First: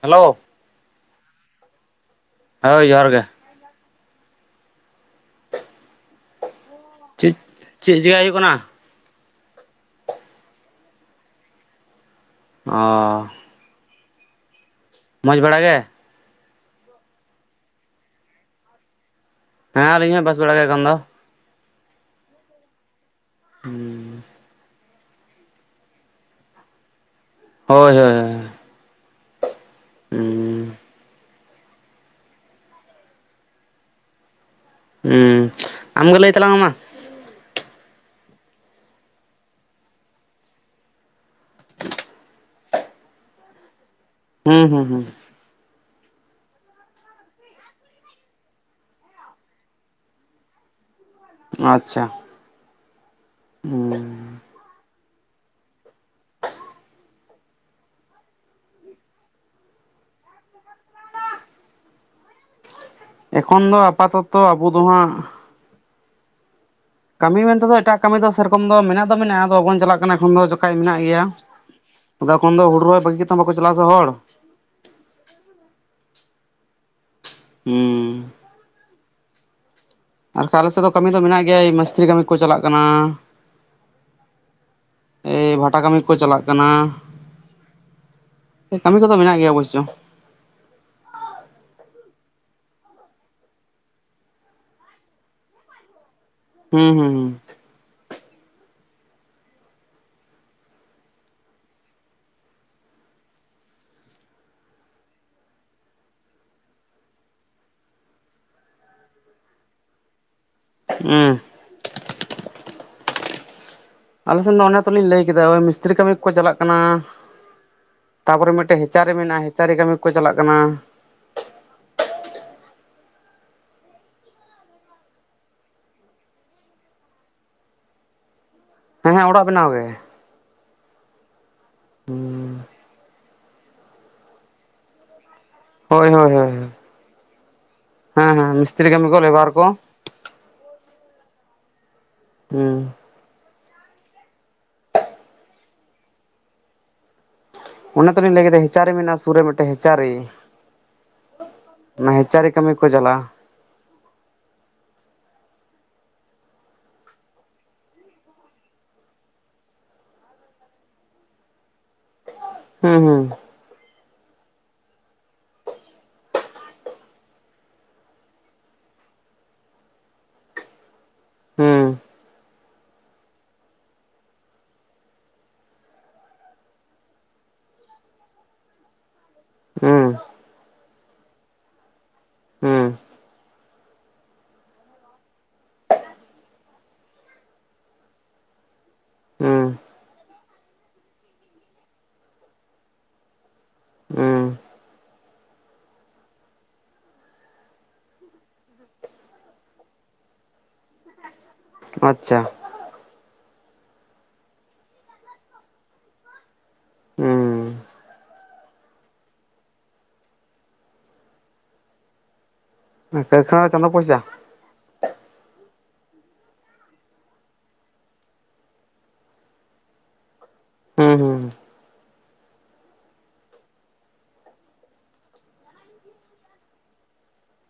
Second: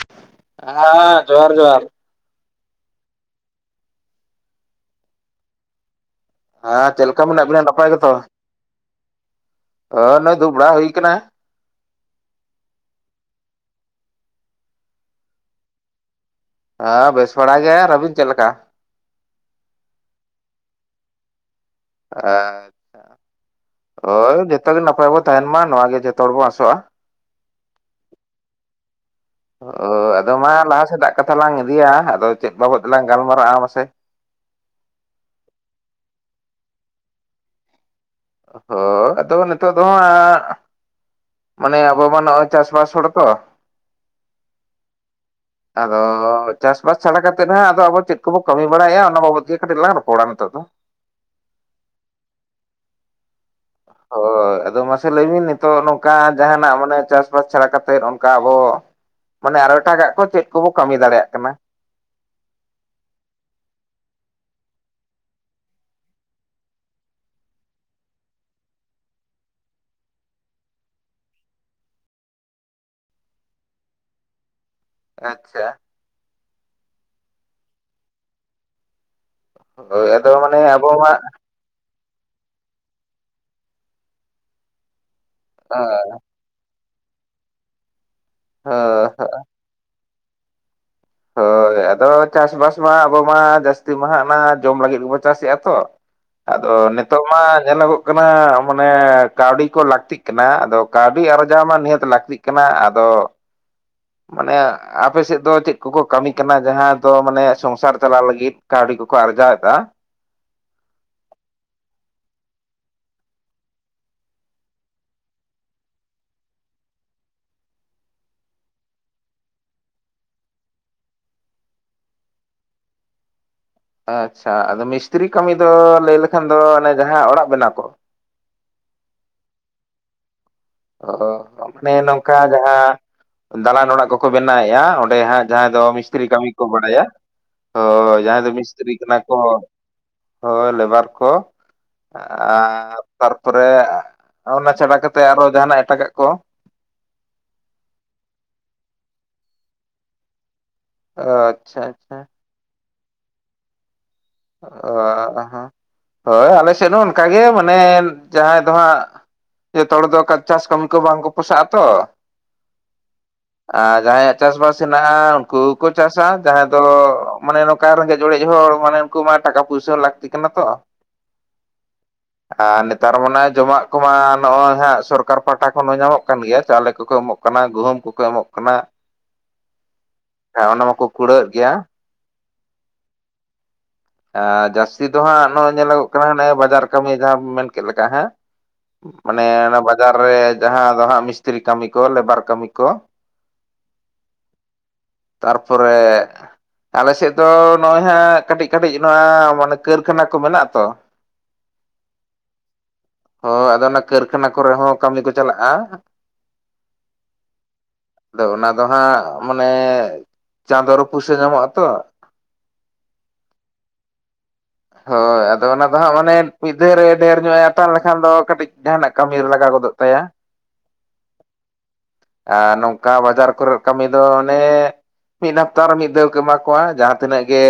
Hello ᱦᱮᱸ ᱡᱚᱦᱟᱨ ᱡᱚᱦᱟᱨ᱾ ᱦᱳᱭ ᱡᱚᱦᱟᱨ ᱜᱮ᱾ ᱦᱮᱸ ᱪᱮᱫ ᱞᱮᱠᱟ ᱢᱮᱱᱟᱜ ᱵᱤᱱᱟ ᱱᱟᱯᱟᱭ ᱪᱮᱫ ᱜᱮᱛᱚ᱾ ᱪᱮᱠᱟᱭ ᱦᱩᱭᱩᱜ ᱠᱟᱱᱟ ᱦᱚ ᱱᱚᱜ-ᱚᱭ ᱫᱩᱲᱩᱵ ᱵᱟᱲᱟ ᱦᱩᱭ ᱠᱟᱱᱟ᱾ ᱚ᱾ ᱢᱚᱸᱡᱽ ᱵᱟᱲᱟ ᱜᱮ᱾ ᱟ ᱵᱮᱥ ᱵᱟᱲᱟ ᱜᱮ ᱟᱨ ᱟᱵᱤᱱ ᱪᱮᱫ ᱞᱮᱠᱟ? ᱦᱮᱸ ᱟᱹᱞᱤᱧ ᱦᱚᱸ ᱵᱮᱥ ᱵᱟᱲᱟ ᱜᱮ ᱮᱠᱷᱚᱱ ᱫᱚ᱾ ᱟ, ᱦᱳᱭ ᱡᱷᱚᱛᱚ ᱜᱮ ᱱᱟᱯᱟᱭ ᱵᱚ ᱛᱟᱸᱦᱮᱱ ᱢᱟ ᱱᱚᱣᱟ ᱜᱮ ᱡᱷᱚᱛᱚ ᱦᱚᱲ ᱵᱚᱱ ᱟᱸᱥᱚᱜ-ᱟ᱾ ᱦᱳᱭ ᱦᱳᱭ ᱦᱳᱭ᱾ ᱚ ᱟᱫᱚ ᱢᱟ ᱦᱩᱸ ᱞᱟᱦᱟ ᱥᱮᱫᱟᱜ ᱠᱟᱛ ᱛᱷᱟᱞᱟᱝ ᱤᱫᱤᱭᱟ ᱟᱫᱚ ᱪᱮᱫ ᱵᱟᱵᱚᱫ ᱛᱮᱞᱟᱝ ᱜᱟᱞᱢᱟᱨᱟᱜ-ᱟ ᱢᱟᱥᱮ᱾ ᱦᱩᱸ᱾ ᱟᱢᱜᱮ ᱞᱟᱹᱭ ᱛᱟᱞᱟᱝ ᱢᱮ ᱢᱟ᱾ ᱦᱳ ᱟᱫᱚ ᱱᱤᱛᱚᱜ ᱫᱚ ᱦᱟᱸᱜ ᱢᱟᱱᱮ ᱟᱵᱚ ᱢᱟ ᱱᱚᱜ-ᱚᱭ ᱪᱟᱥ-ᱵᱟᱥ ᱦᱚᱲ ᱛᱚ᱾ ᱦᱩᱸ ᱦᱩᱸ ᱦᱩᱸ᱾ [inaudible] ᱟᱫᱚ ᱪᱟᱥᱵᱟᱥ ᱪᱷᱟᱲᱟ ᱠᱟᱛᱮᱫ ᱦᱟᱸᱜ ᱟᱫᱚ ᱟᱵᱚ ᱪᱮᱫ ᱠᱚᱵᱚ ᱠᱟᱹᱢᱤ ᱵᱟᱲᱟᱭᱮᱜᱼᱟ ᱚᱱᱟ ᱵᱟᱵᱚᱛ ᱜᱮ ᱠᱟᱹᱴᱤᱡ ᱞᱟᱝ ᱨᱚᱯᱚᱲᱟ ᱱᱤᱛᱚᱜ ᱫᱚ᱾ ᱟᱪᱪᱷᱟ᱾ ᱦᱩᱸ ᱦᱳᱭ ᱟᱫᱚ ᱢᱟᱥ ᱥᱮ ᱞᱟᱹᱭᱵᱤᱱ ᱱᱤᱛᱚᱜ ᱱᱚᱝᱠᱟ ᱡᱟᱸᱦᱟᱱᱟᱜ ᱢᱟᱱᱮ ᱪᱟᱥᱵᱟᱥ ᱪᱷᱟᱲᱟ ᱠᱟᱛᱮᱫ ᱚᱱᱠᱟ ᱟᱵᱚ ᱢᱟᱱᱮ ᱟᱨ ᱮᱴᱟᱜᱟᱜ ᱠᱚ ᱪᱮᱫ ᱠᱚᱵᱚ ᱠᱟᱹᱢᱤ ᱫᱟᱲᱮᱭᱟᱜ ᱠᱟᱱᱟ᱾ ᱮᱠᱷᱚᱱ ᱫᱚ ᱟᱯᱟᱛᱚᱛᱚ ᱟᱵᱚ ᱫᱚ ᱦᱟᱸᱜ ᱠᱟᱹᱢᱤ ᱢᱮᱱᱛᱮ ᱫᱚ ᱮᱴᱟᱜ ᱠᱟᱹᱢᱤ ᱫᱚ ᱥᱮᱨᱚᱠᱚᱢ ᱫᱚ ᱢᱮᱱᱟᱜ ᱫᱚ ᱢᱮᱱᱟᱜᱼᱟ ᱟᱫᱚ ᱵᱟᱵᱚᱱ ᱪᱟᱞᱟᱜ ᱠᱟᱱᱟ ᱮᱠᱷᱚᱱ ᱫᱚ ᱡᱚᱠᱷᱟᱡ ᱢᱮᱱᱟᱜ ᱜᱮᱭᱟ᱾ ᱟᱫᱚ ᱮᱠᱷᱚᱱ ᱫᱚ ᱦᱩᱲᱩ ᱨᱚᱦᱚᱭ ᱵᱟᱹᱜᱤ ᱠᱟᱛᱮ ᱵᱟᱠᱚ ᱪᱟᱞᱟᱜᱼᱟ ᱥᱮ ᱦᱚᱲ᱾ ᱟᱪᱪᱷᱟ᱾ ᱦᱩᱸ᱾ ᱦᱳᱭ ᱟᱫᱚ ᱟᱨ ᱢᱟᱱᱮ ᱠᱷᱟᱡ ᱟᱞᱮ ᱥᱮᱫ ᱟᱵᱚ ᱫᱚ ᱢᱟ ᱠᱟᱹᱢᱤ ᱫᱚ ᱢᱮᱱᱟᱜ ᱜᱮᱭᱟ ᱢᱤᱥᱛᱨᱤ ᱠᱟᱹᱢᱤ ᱠᱚ ᱪᱟᱞᱟᱜ ᱠᱟᱱᱟ᱾ ᱮ ᱵᱷᱟᱴᱟ ᱠᱟᱹᱢᱤ ᱠᱚ ᱪᱟᱞᱟᱜ ᱠᱟᱱᱟ, ᱠᱟᱹᱢᱤ ᱠᱚ ᱫᱚ ᱢᱮᱱᱟᱜ ᱜᱮᱭᱟ ᱚᱵᱚᱥᱥᱚ᱾ ᱦᱳᱭ᱾ ᱟᱫᱚ ᱪᱟᱥᱵᱟᱥ ᱢᱟ ᱟᱵᱚ ᱢᱟ ᱡᱟᱹᱥᱛᱤ ᱢᱟ ᱦᱟᱸᱜ ᱚᱱᱟ ᱡᱚᱢ ᱞᱟᱹᱜᱤᱫ ᱜᱮᱵᱚ ᱪᱟᱥᱮᱫᱼᱟ ᱛᱚ᱾ ᱟᱫᱚ ᱦᱩᱸ ᱦᱩᱸ ᱱᱤᱛᱚᱜ ᱢᱟ ᱧᱮᱞᱚᱜᱚᱜ ᱠᱟᱱᱟ ᱢᱟᱱᱮ ᱠᱟᱹᱣᱰᱤ ᱠᱚ ᱞᱟᱹᱠᱛᱤᱜ ᱠᱟᱱᱟ ᱟᱫᱚ ᱠᱟᱹᱣᱰᱤ ᱟᱨᱡᱟᱣ ᱢᱟ ᱱᱤᱦᱟᱹᱛ ᱞᱟᱹᱠᱛᱤᱜ ᱠᱟᱱᱟ ᱟᱫᱚ ᱢᱟᱱᱮ ᱟᱯᱮ ᱥᱮᱫ ᱫᱚ ᱪᱮᱫ ᱠᱚᱠᱚ ᱠᱟᱹᱢᱤ ᱠᱟᱱᱟ ᱡᱟᱸᱦᱟ ᱫᱚ ᱢᱟᱱᱮ ᱥᱚᱝᱥᱟᱨ ᱪᱟᱞᱟᱣ ᱞᱟᱹᱜᱤᱫ ᱠᱟᱹᱣᱰᱤ ᱠᱚᱠᱚ ᱟᱨᱡᱟᱣ ᱮᱫᱟ? ᱦᱩᱸ᱾ ᱟᱞᱮ ᱥᱮᱱ ᱫᱚ ᱚᱱᱮ ᱛᱚᱞᱤᱧ ᱞᱟᱹᱭ ᱠᱮᱫᱟ ᱳᱭ ᱢᱤᱥᱛᱨᱤ ᱠᱟᱹᱢᱤ ᱠᱚ ᱪᱟᱞᱟᱜ ᱠᱟᱱᱟ᱾ ᱛᱟᱨᱯᱚᱨᱮ ᱢᱤᱫᱴᱮᱡ ᱦᱮᱸᱪᱟᱨᱮ ᱢᱮᱱᱟᱜᱼᱟ ᱦᱮᱸᱪᱟᱨᱮ ᱠᱟᱹᱢᱤ ᱠᱚ ᱪᱟᱞᱟᱜ ᱠᱟᱱᱟ᱾ ᱟᱪᱪᱷᱟ ᱟᱫᱚ ᱢᱤᱥᱛᱨᱤ ᱠᱟᱹᱢᱤ ᱫᱚ ᱞᱟᱹᱭ ᱞᱮᱠᱷᱟᱱ ᱫᱚ ᱚᱱᱮ ᱡᱟᱦᱟᱸ ᱚᱲᱟᱜ ᱵᱮᱱᱟᱣ ᱠᱚ᱾ ᱦᱮᱸ ᱦᱮᱸ ᱚᱲᱟᱜ ᱵᱮᱱᱟᱣ ᱜᱮ᱾ ᱚ ᱢᱟᱱᱮ ᱱᱚᱝᱠᱟ ᱡᱟᱸᱦᱟ ᱫᱟᱞᱟᱱ ᱚᱲᱟᱜ ᱠᱚᱠᱚ ᱵᱮᱱᱟᱣᱮᱫᱼᱟ ᱚᱸᱰᱮ ᱦᱟᱸᱜ ᱡᱟᱦᱟᱸᱭ ᱫᱚ ᱦᱳᱭ ᱢᱤᱥᱛᱨᱤ ᱦᱳᱭ ᱠᱟᱹᱢᱤ ᱦᱳᱭ ᱠᱚ ᱵᱟᱲᱟᱭᱟ, ᱦᱳᱭ ᱦᱮᱸ ᱡᱟᱦᱟᱸᱭ ᱦᱮᱸ ᱫᱚ ᱢᱤᱥᱛᱨᱤ ᱠᱟᱹᱢᱤ ᱠᱟᱱᱟ ᱠᱚ᱾ ᱞᱮᱵᱟᱨ ᱦᱳᱭ ᱞᱮᱵᱟᱨ ᱠᱚ ᱦᱩᱸ ᱟᱨ ᱛᱟᱨᱯᱚᱨᱮ ᱚᱱᱟ ᱪᱷᱟᱰᱟ ᱠᱟᱛᱮ ᱟᱨᱚ ᱡᱟᱸᱦᱟᱱᱟᱜ ᱮᱴᱟᱜᱟᱜ ᱠᱚ᱾ ᱚᱱᱮ ᱛᱚᱞᱤᱧ ᱞᱟᱹᱭ ᱠᱮᱫᱟ ᱦᱮᱸᱪᱟᱨᱮ ᱢᱮᱱᱟᱜᱼᱟ ᱥᱩᱨ ᱨᱮ ᱢᱤᱫᱴᱟᱝ ᱦᱮᱸᱪᱟᱨᱮ ᱟᱪᱪᱷᱟ ᱚᱱᱟ ᱟᱪᱪᱷᱟ ᱦᱮᱸᱪᱟᱨᱮ ᱠᱟᱹᱢᱤ ᱠᱚ ᱪᱟᱞᱟᱜᱼᱟ᱾ ᱚ ᱦᱚᱸ, ᱦᱳᱭ ᱟᱞᱮ ᱥᱮᱫ ᱦᱚᱸ ᱚᱱᱠᱟᱜᱮ ᱢᱟᱱᱮ ᱡᱟᱦᱟᱸᱭ ᱫᱚ ᱦᱟᱸᱜ ᱡᱚᱛᱚ ᱦᱚᱲ ᱫᱚ ᱠᱟ ᱪᱟᱥ ᱠᱟᱹᱢᱤ ᱠᱚ ᱵᱟᱝ ᱠᱚ ᱯᱚᱥᱟᱜ-ᱟ ᱛᱚ᱾ ᱦᱩᱸ ᱦᱩᱸ᱾ ᱟᱨ ᱡᱟᱦᱟᱸᱭᱟᱜ ᱪᱟᱥᱵᱟᱥ ᱦᱮᱱᱟᱜᱼᱟ ᱩᱱᱠᱩ ᱜᱮᱠᱚ ᱪᱟᱥᱟ ᱡᱟᱦᱟᱸᱭ ᱫᱚ ᱢᱟᱱᱮ ᱱᱚ ᱠᱟ ᱨᱮᱸᱜᱮᱡ ᱚᱲᱮᱡ ᱦᱚᱲ ᱢᱟᱱᱮ ᱩᱱᱠᱩ ᱢᱟ ᱴᱟᱠᱟ ᱯᱩᱭᱥᱟᱹ ᱦᱚᱸ ᱞᱟᱹᱠᱛᱤ ᱠᱟᱱᱟ ᱛᱚ᱾ ᱦᱩᱸ ᱟᱨ ᱱᱮᱛᱟᱨ ᱢᱟᱱᱮ ᱡᱚᱢᱟᱜ ᱠᱚᱢᱟ ᱱᱚᱜᱼᱚᱭ ᱦᱟᱸᱜ ᱥᱚᱨᱠᱟᱨ ᱯᱟᱦᱴᱟ ᱠᱷᱚᱱ ᱦᱚᱸ ᱧᱟᱢᱚᱜ ᱠᱟᱱ ᱜᱮᱭᱟ ᱪᱟᱣᱞᱮ ᱠᱚᱠᱚ ᱮᱢᱚᱜ ᱠᱟᱱᱟ, ᱜᱩᱦᱩᱢ ᱠᱚᱠᱚ ᱮᱢᱚᱜ ᱠᱟᱱᱟ, ᱦᱩᱸ ᱟ ᱚᱱᱟ ᱢᱟᱠᱚ ᱠᱩᱲᱟᱹᱮᱫ ᱜᱮᱭᱟ᱾ ᱦᱩᱸ᱾ ᱮᱸ ᱡᱟᱹᱥᱛᱤ ᱫᱚ ᱦᱟᱸᱜ ᱱᱚᱜᱼᱚᱭ ᱧᱮᱞᱚᱜᱚᱜ ᱠᱟᱱᱟ ᱦᱟᱱᱮ ᱵᱟᱡᱟᱨ ᱠᱟᱹᱢᱤ ᱡᱟᱦᱟᱸ ᱢᱮᱱ ᱠᱮᱫ ᱞᱮᱠᱟ, ᱦᱮᱸ? ᱦᱩᱸ ᱢᱟᱱᱮ ᱦᱩᱸ ᱚᱱᱟ ᱵᱟᱡᱟᱨ ᱨᱮ ᱡᱟᱸᱦᱟ ᱫᱚ ᱦᱟᱸᱜ ᱢᱤᱥᱛᱨᱤ ᱠᱟᱹᱢᱤ ᱠᱚ ᱞᱮᱵᱟᱨ ᱠᱟᱹᱢᱤ ᱠᱚ᱾ [inaudible] ᱦᱩᱸ ᱛᱟᱨᱯᱚᱨᱮ ᱟᱞᱮ ᱥᱮᱫ ᱫᱚ ᱱᱚᱜᱼᱚᱭ ᱦᱟᱸᱜ ᱠᱟᱹᱴᱤᱡ ᱠᱟᱹᱴᱤᱡ ᱱᱚᱣᱟ ᱢᱟᱱᱮ ᱠᱟᱹᱨᱠᱷᱟᱱᱟ ᱠᱚ ᱢᱮᱱᱟᱜ-ᱟ ᱛᱚ᱾ ᱟᱪᱪᱷᱟ᱾ ᱦᱚᱸ ᱟᱫᱚ ᱚᱱᱟ ᱠᱟᱹᱨᱠᱷᱟᱱᱟ ᱠᱚᱨᱮ ᱦᱚᱸ ᱠᱟᱹᱢᱤ ᱠᱚ ᱪᱟᱞᱟᱜ-ᱟ᱾ ᱦᱩᱸ ᱟᱫᱚ ᱚᱱᱟ ᱫᱚ ᱦᱟᱸᱜ ᱢᱟᱱᱮ ᱪᱟᱸᱫᱚ ᱨᱮ ᱯᱩᱭᱥᱟᱹ ᱧᱟᱢᱚᱜ-ᱟ ᱛᱚ᱾ ᱠᱟᱹᱨᱠᱷᱟᱱᱟ ᱨᱮ ᱪᱟᱸᱫᱳ ᱯᱚᱭᱥᱟ᱾ ᱦᱳᱭ ᱟᱫᱚ ᱚᱱᱟ ᱫᱚ ᱦᱟᱸᱜ ᱢᱟᱱᱮ ᱢᱤᱫ ᱫᱷᱟᱣ ᱨᱮ ᱰᱷᱮᱨ ᱧᱚᱜ ᱮ ᱦᱟᱛᱟᱣ ᱞᱮᱠᱷᱟᱱ ᱫᱚ ᱠᱟᱹᱴᱤᱡ ᱡᱟᱦᱟᱱᱟᱜ ᱠᱟᱹᱢᱤ ᱨᱮ ᱞᱟᱜᱟᱣ ᱜᱚᱫᱚᱜ ᱛᱟᱭᱟ ᱦᱩᱸ ᱦᱩᱸ ᱾ ᱟᱨ ᱱᱚᱝᱠᱟ ᱵᱟᱡᱟᱨ ᱠᱚᱨᱮ ᱠᱟᱹᱢᱤ ᱫᱚ ᱚᱱᱮ ᱢᱤᱫ ᱦᱟᱯᱛᱟ ᱨᱮ ᱢᱤᱫ ᱫᱷᱟᱣ ᱠᱚ ᱮᱢᱟ ᱠᱚᱣᱟ ᱡᱟᱦᱟᱸ ᱛᱤᱱᱟᱹᱜ ᱜᱮ